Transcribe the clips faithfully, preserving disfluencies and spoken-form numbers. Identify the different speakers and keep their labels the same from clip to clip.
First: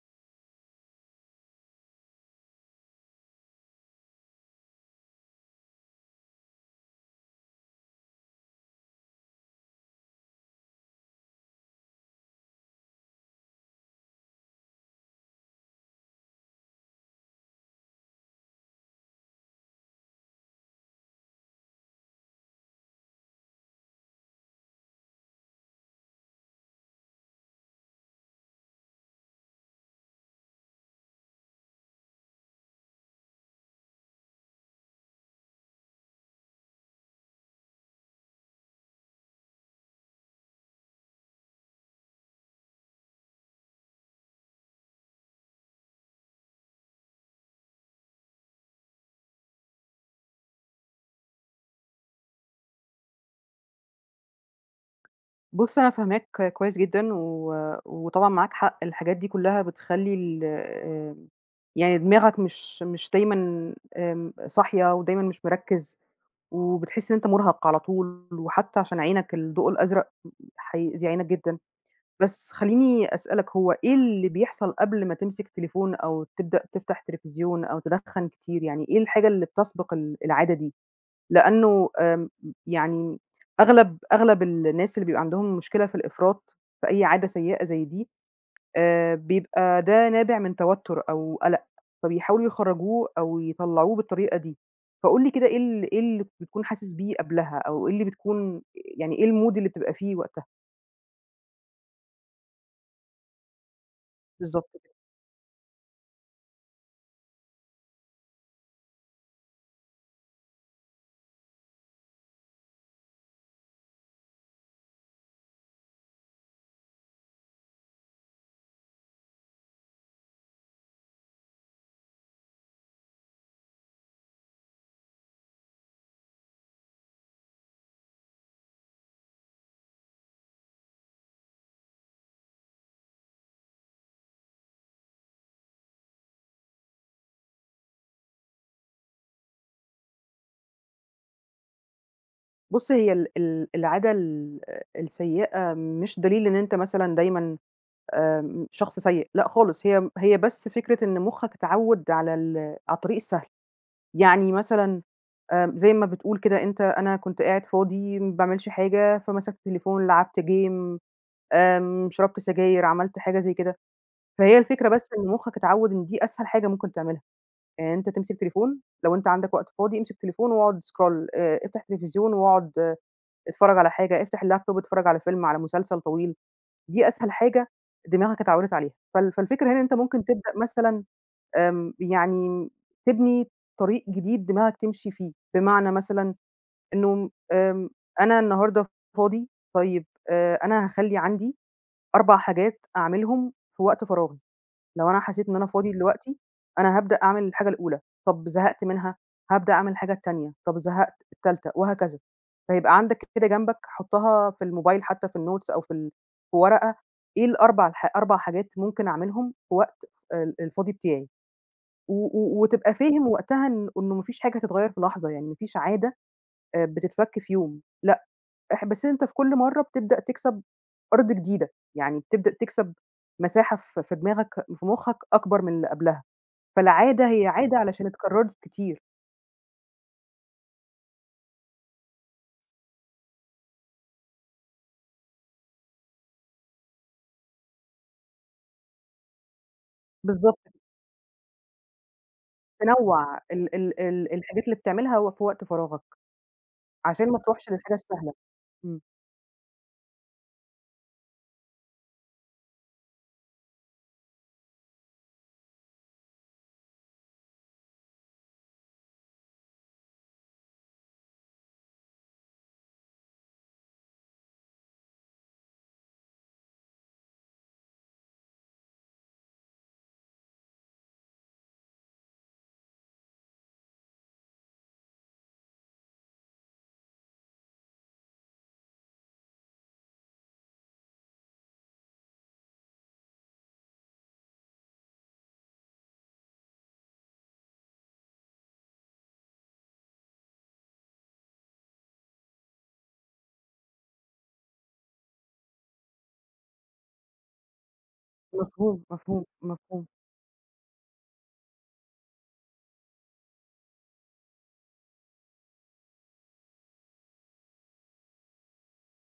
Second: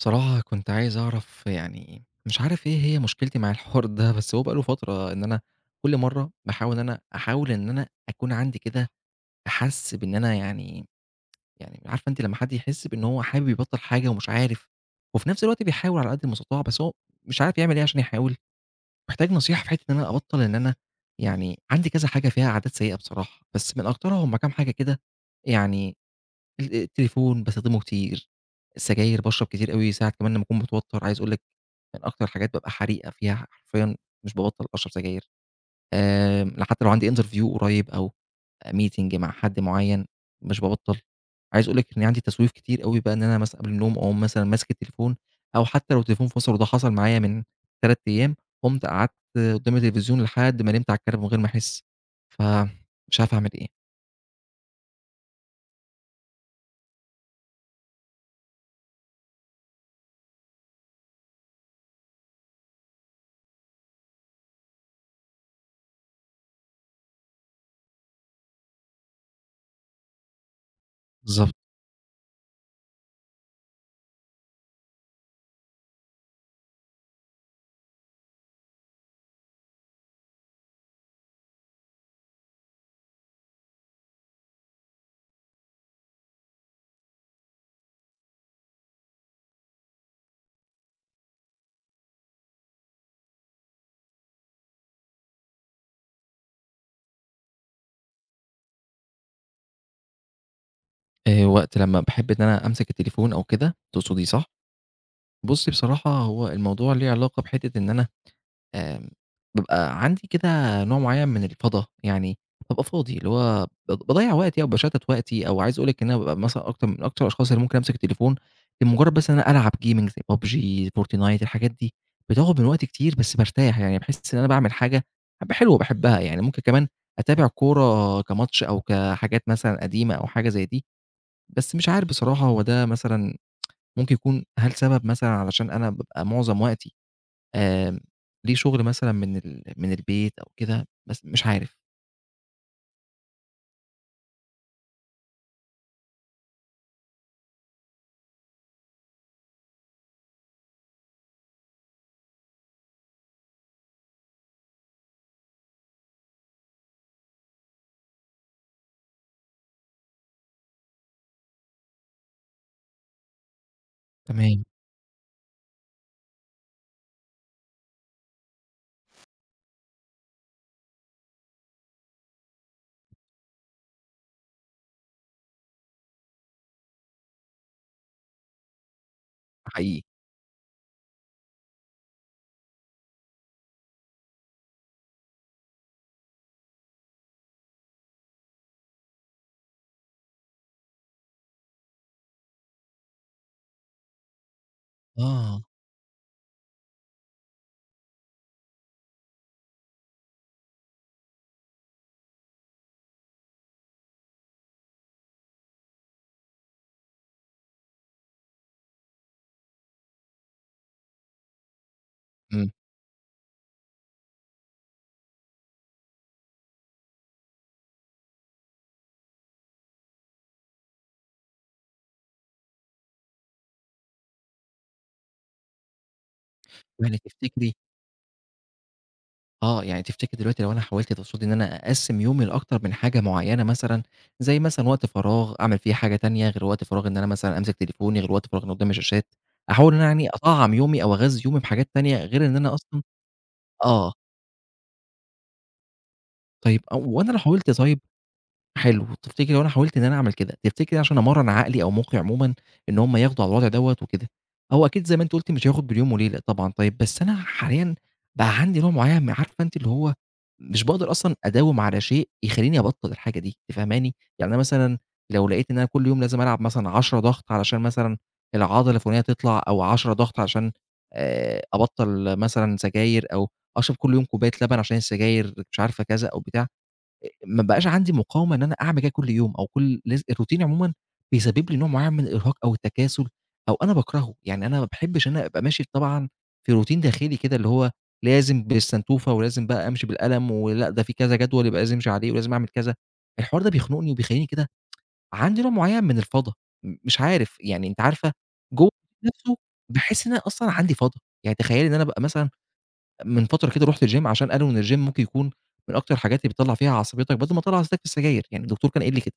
Speaker 1: بصراحة كنت عايز أعرف، يعني مش عارف إيه هي مشكلتي مع الحوار ده، بس هو بقى له فترة إن أنا كل مرّة باحاول إن أنا أحاول إن أنا أكون عندي كده، أحَس بإن أنا يعني يعني عارفة أنتِ لمّا حد يحس بإن هو حابب يبطّل حاجة ومش عارف، وفي نفس الوقت بيحاول على قد المستطاع، بس هو مش عارف يعمل إيه عشان يحاول. محتاج نصيحة في حتّة إن أنا أبطّل إن أنا يعني عندي كذا حاجة فيها عادات سيئة بصراحة، بس من أكترها هم كام حاجة كده. يعني ال التليفون باستخدمه كتير، السجاير باشرب كتير أوي، ساعات كمان لمّا أكون متوتر عايز أقول لك من أكتر الحاجات بابقى حريقة فيها حرفيًا، مش بابطّل أشرب سجاير. آمم حتى لو عندي interview قريب أو meeting مع حد معيّن مش بابطّل. عايز أقول لك إن عندي تسويف كتير أوي، بقى إن أنا مثلًا قبل النوم أقوم مثلًا ماسك التليفون، أو حتى لو التليفون في مصر، وده حصل معايا من ثلاث أيام، قُمت قعدت قدّام التلفزيون لحد ما نمت على الكنبة من غير ما أحس، فمش عارف أعمل إيه.
Speaker 2: بُص، أنا فاهماك كويس جدًا، و وطبعًا معاك حق، الحاجات دي كلّها بتخلّي ال آمم، يعني دماغك مش مش دايمًا آمم، صاحية ودايمًا مش مركّز، وبتحس إن أنت مرهق على طول، وحتى عشان عينك الضوء الأزرق هيأذي عينك
Speaker 1: بالضبط.
Speaker 2: جدًا. بس خلّيني أسألك، هو إيه اللي بيحصل قبل ما تمسك تليفون أو تبدأ تفتح تلفزيون أو تدخّن كتير، يعني إيه الحاجة اللي بتسبق ال العادة دي؟ لأنه آمم يعني أغلب أغلب الناس اللي بيبقى عندهم مشكلة في الإفراط في أي عادة سيئة زي دي، آآ بيبقى ده نابع من توتُّر أو قَلَق، فبيحاولوا يخرّجوه أو يطلّعوه بالطريقة دي. فقُل لي كده، إيه ال إيه اللي بتكون حاسس بيه قبلها، أو إيه اللي بتكون يعني إيه الmood اللي بتبقى فيه وقتها؟
Speaker 1: آآ وقت لمّا باحب إن أنا أمسك التليفون أو كده، تقصدي صح؟
Speaker 2: بالضبط كده.
Speaker 1: بُصّي بصراحة هو الموضوع ليه علاقة بحتّة إن أنا آمم بابقى عندي كده نوع معيّن من الفَضا. يعني بابقى فاضي، اللي هو ب باضيّع وقتي أو باشتّت وقتي، أو عايز أقول لِك إن أنا بابقى مثلًا أكتر من أكتر الأشخاص اللي ممكن أمسك التليفون لمجرّد بس إن أنا ألعب gaming زي بي يو بي جي، Fortnite، الحاجات دي بتاخُد من وقتي كتير. بس بارتاح، يعني باحس إن أنا باعمل حاجة حاجة حلوة باحبها. يعني ممكن كمان أتابع كورة كماتش، أو كحاجات مثلًا قديمة، أو حاجة زي دي. بس مش عارف بصراحة، هو ده مثلًا ممكن يكون هل سبب مثلًا علشان أنا بابقى معظم وقتي آمم، ليه شغل مثلًا من ال من البيت أو كده، بس مش عارف.
Speaker 2: بُص، هي ال ال العادة ال السيئة مش دليل إن أنت مثلًا دايمًا آمم، شخص سيء، لأ خالص، هي هي بس فكرة إن مُخّك اتعوّد على ال على الطريق السهل. يعني مثلًا آآ، زي ما بتقول كده، أنت أنا كنت قاعد فاضي ما باعملش حاجة، فمسكت التليفون، لعبت game، آمم، شربت سجاير، عملت حاجة زي كده. فهي
Speaker 1: تمام.
Speaker 2: الفكرة بس إن مُخّك اتعوّد إن دي أسهل حاجة ممكن تعملها. يعني أنت تمسك تليفون، لو أنت عندك وقت فاضي امسك تليفون واقعد scroll، آآ، افتح تلفزيون واقعد، آه، اتفرّج على حاجة، افتح اللابتوب اتفرّج على فيلم، على مسلسل طويل. دي أسهل حاجة دماغك اتعوّدت عليها، فال فالفكرة هنا إن أنت
Speaker 1: حقيقي.
Speaker 2: ممكن تبدأ مثلًا، آمم، يعني تبني طريق جديد دماغك تمشي فيه، بمعنى مثلًا إنه آمم، أنا النهارده فاضي، طيب آآ، أنا هاخلّي عندي أربع حاجات أعملهم في وقت فراغي. لو أنا حسيت إن
Speaker 1: آه.
Speaker 2: أنا فاضي دلوقتي، أنا هابدأ أعمل الحاجة الأولى، طب زهقت منها، هابدأ أعمل الحاجة التانية، طب زهقت، التالتة، وهكذا. فيبقى عندك كده جنبك، حُطّها في الموبايل حتى في الnotes أو في ال في ورقة، إيه ال4 الح أربع حاجات ممكن أعملهم في وقت ال الفاضي بتاعي، و و
Speaker 1: إمم.
Speaker 2: وتبقى فاهم وقتها إن إنه ما فيش حاجة هتتغيّر في لحظة. يعني ما فيش عادة آآ بتتفك في يوم، لأ، اح بس أنت في كل مرّة بتبدأ تكسب أرض جديدة، يعني بتبدأ تكسب مساحة ف في دماغك، في مُخّك، أكبر من اللي قبلها.
Speaker 1: يعني
Speaker 2: فالعادة هي
Speaker 1: تفتكري.
Speaker 2: عادة علشان اتكرّرت كتير.
Speaker 1: آه، يعني تفتكري دلوقتي لو أنا حاولت، تقصدي إن أنا أقسّم يومي لأكتر من حاجة معيّنة مثلًا، زي مثلًا وقت فراغ أعمل فيه حاجة تانية غير وقت فراغ إن أنا مثلًا أمسك تليفوني، غير وقت فراغ إنّي قدّام الشاشات، أحاول إن أنا يعني
Speaker 2: بالضبط،
Speaker 1: أطعّم يومي أو أغذّي يومي بحاجات تانية غير إن أنا أصلًا.
Speaker 2: تنوّع ال ال
Speaker 1: آه.
Speaker 2: ال الحاجات اللي بتعملها و في وقت فراغك،
Speaker 1: طيب، أو
Speaker 2: عشان
Speaker 1: وأنا لو
Speaker 2: ما
Speaker 1: حاولت
Speaker 2: تروحش للحاجة
Speaker 1: طيب.
Speaker 2: السهلة. إمم،
Speaker 1: حلو، تفتكري لو أنا حاولت إن أنا أعمل كده، تفتكري عشان أمرّن عقلي أو مخي عمومًا إن هم ياخدوا على الوضع دوّة وكده، هو أكيد زي ما أنتِ قُلتِ مش هياخد باليوم وليلة طبعًا. طيب، بس أنا حاليًا بقى عندي نوع معيّن، م عارفة أنتِ اللي هو مش باقدر أصلًا أداوم على شيء يخلّيني أبطّل الحاجة دي. أنتِ فاهماني؟ يعني أنا مثلًا لو لقيت إن أنا كل يوم لازم ألعب مثلًا عشرة ضغط علشان مثلًا العضلة الفلانية تطلع، أو عشرة ضغط عشان آآ أبطّل مثلًا سجاير، أو أشرب كل يوم كوباية لبن عشان السجاير، مش عارفة كذا أو بتاع. ما بقاش عندي مقاومة إن أنا أعمل كده كل يوم، أو كل لز الروتين عمومًا بيسبب لي نوع معيّن من الإرهاق أو التكاسل، أو أنا باكرهه. يعني أنا ما باحبش إن أنا أبقى ماشي طبعًا في روتين داخلي كده اللي هو لازم بالسنتوفة، ولازم بقى أمشي بالقلم، ولأ ده في كذا جدول يبقى لازم أمشي عليه ولازم أعمل كذا. الحوار ده بيخنقني وبيخلّيني كده عندي نوع معيّن من الفَضا. م مش عارف، يعني أنتِ عارفة جوّه
Speaker 2: مفهوم، مفهوم،
Speaker 1: نفْسه.
Speaker 2: مفهوم.
Speaker 1: باحس إن أنا أصلًا عندي فَضا. يعني تخيّلي إن أنا أبقى مثلًا من فترة كده، رُحت الgym عشان قالوا إن الgym ممكن يكون من أكتر الحاجات اللي بتطلّع فيها عصبيتك بدل ما تطلّع عصبيتك في السجاير، يعني الدكتور كان قايل لي كده.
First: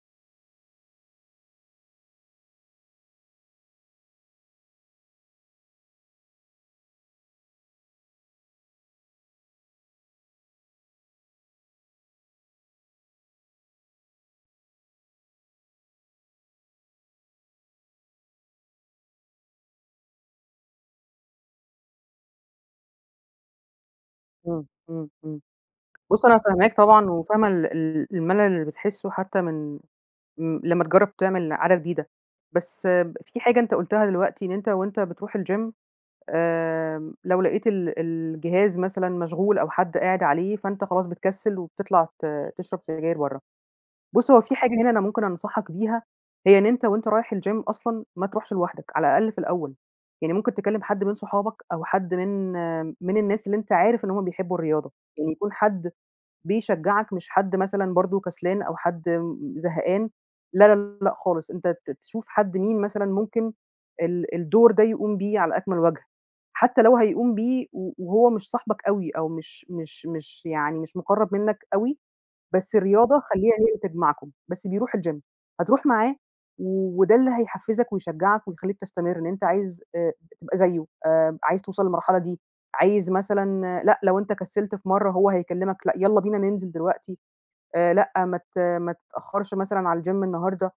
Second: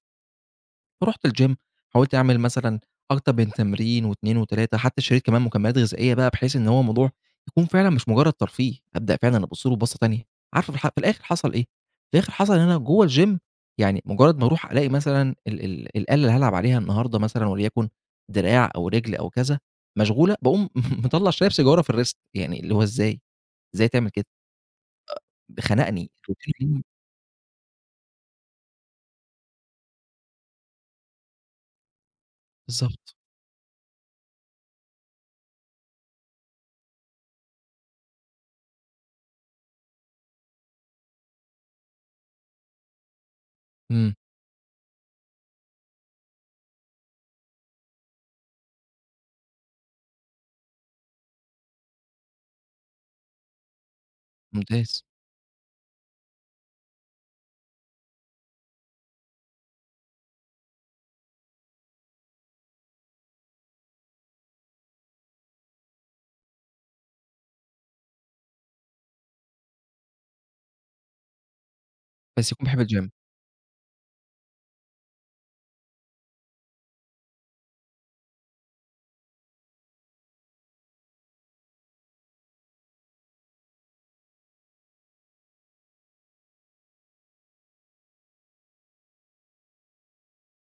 Speaker 1: فرُحت الgym، حاولت أعمل مثلًا أكتر من تمرين، و2 و3، حتى اشتريت كمان مكملات غذائية بقى بحيث إن هو الموضوع يكون فعلًا مش مجرّد ترفيه، أبدأ فعلًا أبُص له بصّة تانية. عارفة في الح في الآخر حصل إيه؟ في الآخر حصل إن أنا جوّه الgym، يعني مجرّد ما أروح ألاقي مثلًا ال ال الآلة اللي هالعب عليها النهارده، مثلًا وليكن دراع أو رِجل أو كذا، مشغولة. باقوم مطلّع شايب سيجارة في الwrist، يعني اللي هو إزاي، إزاي تعمل كده؟!
Speaker 2: إمم، إمم، إمم.
Speaker 1: خنقني
Speaker 2: بُص، أنا
Speaker 1: روتين
Speaker 2: فاهماك
Speaker 1: اليوم.
Speaker 2: طبعًا، وفاهمة ال ال الملل اللي بتحسّه حتى من م لمّا تجرّب تعمل عادة جديدة. بس
Speaker 1: بالضبط.
Speaker 2: ب في حاجة أنت قُلتها دلوقتي، إن أنت وأنت بتروح الgym، آمم، لو لقيت ال الجهاز مثلًا مشغول أو حد قاعد عليه، فأنت خلاص بتكسّل وبتطلع ت تشرب سجاير برّه.
Speaker 1: إمم.
Speaker 2: بُص، هو في حاجة هنا أنا ممكن أنصحك بيها، هي إن أنت وأنت رايح الgym أصلًا ما تروحش لوحدك، على الأقل في الأول. يعني ممكن تكلّم حد من صحابك أو حد من آم، من الناس اللي أنت عارف إن هم بيحبوا الرياضة،
Speaker 1: ممتاز.
Speaker 2: يعني يكون حد بيشجّعك، مش حد مثلًا برضه كسلان أو حد م زهقان. لا، لا، لأ خالص، أنت ت تشوف حد مين مثلًا ممكن ال الدور ده يقوم بيه على أكمل وجه، حتى لو هيقوم بيه و وهو مش صاحبك أوي، أو مش مش مش يعني مش مُقرّب منّك أوي،
Speaker 1: بس يكون
Speaker 2: بس
Speaker 1: بيحب الgym.
Speaker 2: الرياضة خلّيها هي اللي تجمعكم، بس بيروح الgym هتروح معاه، و وده اللي هيحفّزك ويشجّعك ويخلّيك تستمر، إن أنت عايز آآ تبقى زيه، آآ عايز توصل للمرحلة دي، عايز مثلًا لأ، لو أنت كسّلت في مرّة هو هيكلّمك: لأ، يالّا بينا ننزل دلوقتي، آآ لأ، ما ت ما تتأخّرش مثلًا على الgym النهارده.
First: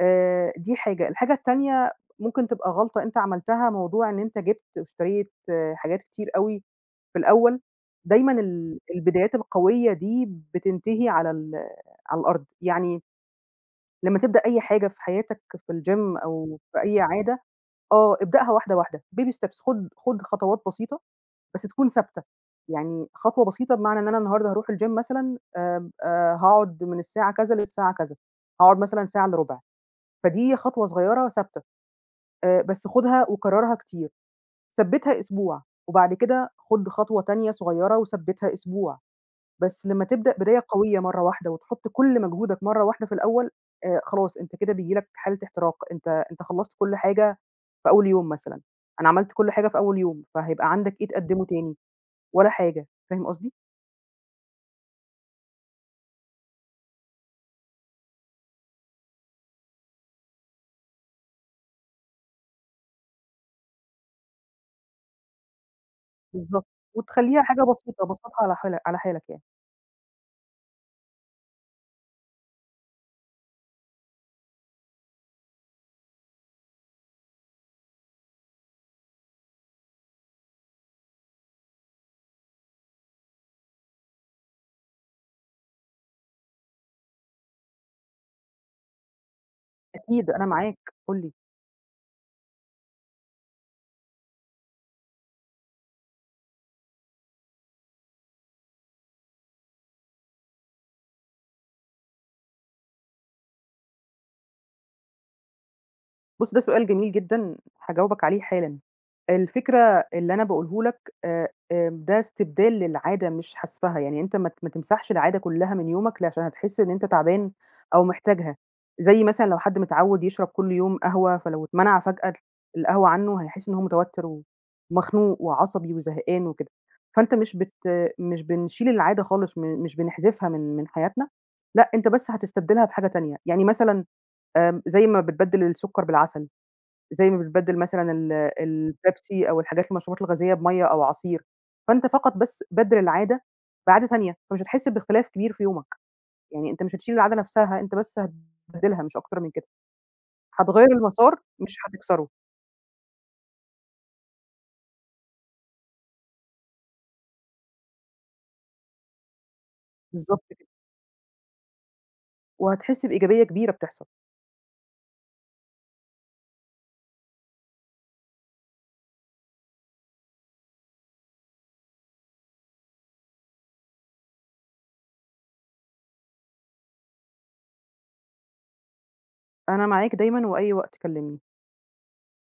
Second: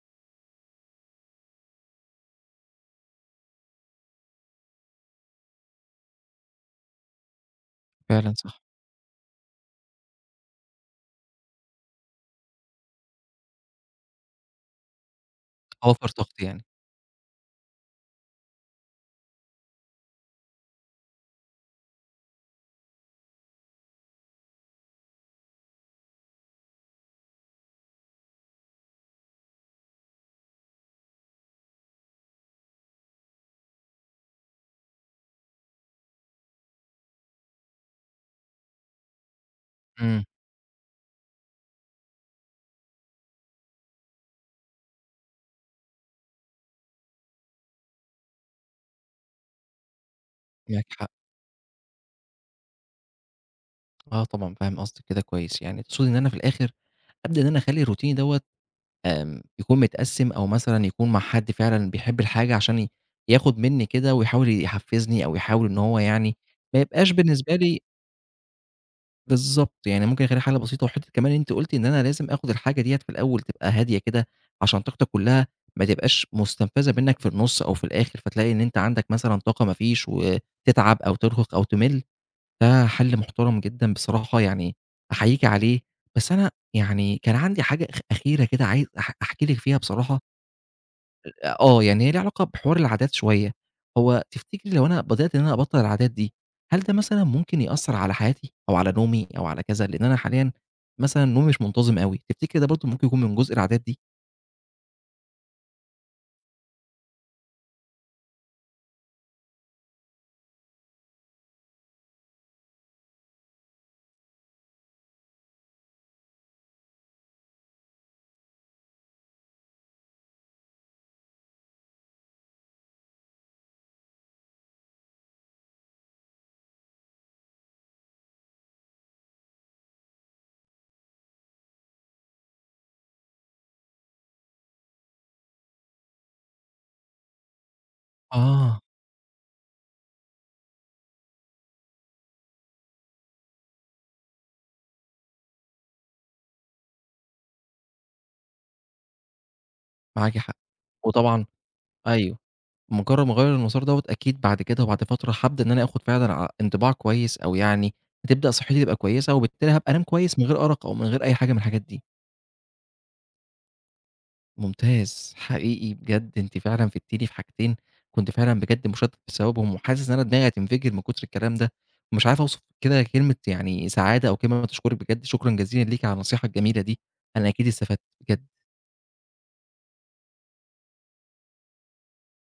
Speaker 2: آآ دي حاجة. الحاجة التانية ممكن تبقى غلطة أنت عملتها، موضوع إن أنت جِبت واشتريت حاجات كتير أوي في الأول. دايمًا
Speaker 1: فعلًا صح.
Speaker 2: ال البدايات القوية دي بتنتهي على ال على الأرض. يعني لمّا تبدأ أي حاجة في حياتك، في
Speaker 1: أوفّر
Speaker 2: الgym
Speaker 1: طاقتي
Speaker 2: أو
Speaker 1: يعني.
Speaker 2: في أي عادة، آه، ابدأها واحدة، واحدة، baby steps، خُد خُد خطوات بسيطة بس تكون ثابتة. يعني خطوة بسيطة بمعنى إن أنا النهارده هاروح الgym مثلًا، آآ، آآ، هاقعد من الساعة كذا للساعة كذا، هاقعد مثلًا ساعة إلّا ربع. فدي خطوة صغيرة ثابتة، آآ، بس خُدها وكررها كتير، ثبّتها أسبوع، وبعد كده خُد خطوة تانية صغيرة وثبّتها أسبوع. بس لمّا
Speaker 1: إمم.
Speaker 2: تبدأ بداية قوية مرّة واحدة وتحُط كل مجهودك مرّة واحدة في الأول، آآ خلاص أنت كده بييجي لك حالة احتراق. أنت أنت خلّصت كل حاجة في أول يوم مثلًا، أنا عملت كل حاجة في أول يوم، فهيبقى
Speaker 1: معاكِ
Speaker 2: عندك إيه
Speaker 1: حق.
Speaker 2: تقدّمه تاني؟ ولا حاجة، فاهم قصدي؟
Speaker 1: آه طبعًا فاهم قصدِك كده كويس، يعني تقصدي إن أنا في الآخر أبدأ إن أنا أخلّي روتيني دوّة، آمم، يكون متقسّم، أو مثلًا يكون مع حد فعلًا بيحب الحاجة عشان ي ياخد منّي كده، ويحاول يحفّزني، أو يحاول إن هو يعني
Speaker 2: بالضبط،
Speaker 1: ما يبقاش
Speaker 2: وتخلّيها
Speaker 1: بالنسبة
Speaker 2: حاجة
Speaker 1: لي.
Speaker 2: بسيطة، بسّطها على حالك، على حالك يعني.
Speaker 1: بالضبط، يعني ممكن أخلّيها حاجة بسيطة. وحتّة كمان أنتِ قُلتِ إن أنا لازم آخُد الحاجة ديّة في الأول تبقى هادية كده، عشان طاقتك كلّها ما تبقاش مُستنفذة منّك في النُص أو في الآخِر، فتلاقي إن أنت عندك مثلًا طاقة ما فيش، وتتعب أو ترهق أو تِمِل. ده حَل محترم جدًا بصراحة، يعني أحييكِ عليه. بس أنا يعني كان عندي حاجة أخ أخيرة كده، عايز أح أحكي لِك فيها بصراحة.
Speaker 2: أكيد أنا معاك، قُل لي.
Speaker 1: آه، يعني هي ليها علاقة بحوار العادات شوية. هو تفتكري لو أنا بدأت إن أنا أبطّل العادات دي، هل ده مثلًا ممكن يأثّر على حياتي أو على نومي أو على كذا؟ لإن أنا حاليًا مثلًا نومي مش منتظم أوي. تفتكري ده برضه ممكن يكون من جزء العادات دي؟
Speaker 2: بُص، ده سؤال جميل جدًا، هاجاوبك عليه حالًا. الفكرة اللي أنا باقوله لك، آآ، آآ، ده استبدال للعادة مش حذفها. يعني أنت ما ت ما تمسحش العادة كلّها من يومك ل عشان هتحس إن أنت تعبان أو محتاجها. زي مثلًا لو حد متعوّد يشرب كل يوم قهوة، فلو اتمنع فجأة القهوة عنّه هيحس إن هو متوتر ومخنوق وعصبي وزهقان وكده. فأنت مش بت مش بنشيل العادة خالص، م مش بنحذفها من من حياتنا، لأ أنت بس هتستبدلها بحاجة تانية. يعني مثلًا آمم، زي ما بتبدِّل السُكّر بالعسل، زي ما بتبدّل مثلًا ال
Speaker 1: آه.
Speaker 2: البيبسي أو الحاجات المشروبات الغازية بمَيّة أو عصير. فأنت فقط بس بَدْل العادة بعادة تانية، فمش هتحس باختلاف كبير في يومك. يعني أنت مش هتشيل العادة نفْسها، أنت بس هتبدّلها مش أكتر من كده،
Speaker 1: معاكِ حق.
Speaker 2: هتغيّر المسار
Speaker 1: وطبعًا
Speaker 2: مش هتكسره.
Speaker 1: أيوه. مجرّد ما أغيّر المسار دوّة، أكيد بعد كده وبعد فترة هابدأ إن أنا آخُد فعلًا ع انطباع كويس، أو يعني هتبدأ صحّتي تبقى كويسة، وبالتالي هابقى أنام كويس من
Speaker 2: بالضبط
Speaker 1: غير
Speaker 2: كده،
Speaker 1: أرق أو من غير أي حاجة من الحاجات دي.
Speaker 2: وهتحس بإيجابية كبيرة بتحصل.
Speaker 1: ممتاز، حقيقي بجد أنتِ فعلًا فدتيني في حاجتين كنت فعلًا بجد مُشتت بسببهم، وحاسس إن أنا دماغي هتنفجر من كتر الكلام ده، ومش عارف أوصف كده كلمة يعني سعادة أو كلمة تشكرِك بجد. شكرًا جزيلًا ليكِ على النصيحة الجميلة دي، أنا أكيد استفدت بجد.
Speaker 2: أنا معاك دايمًا، وأي وقت كلّمني.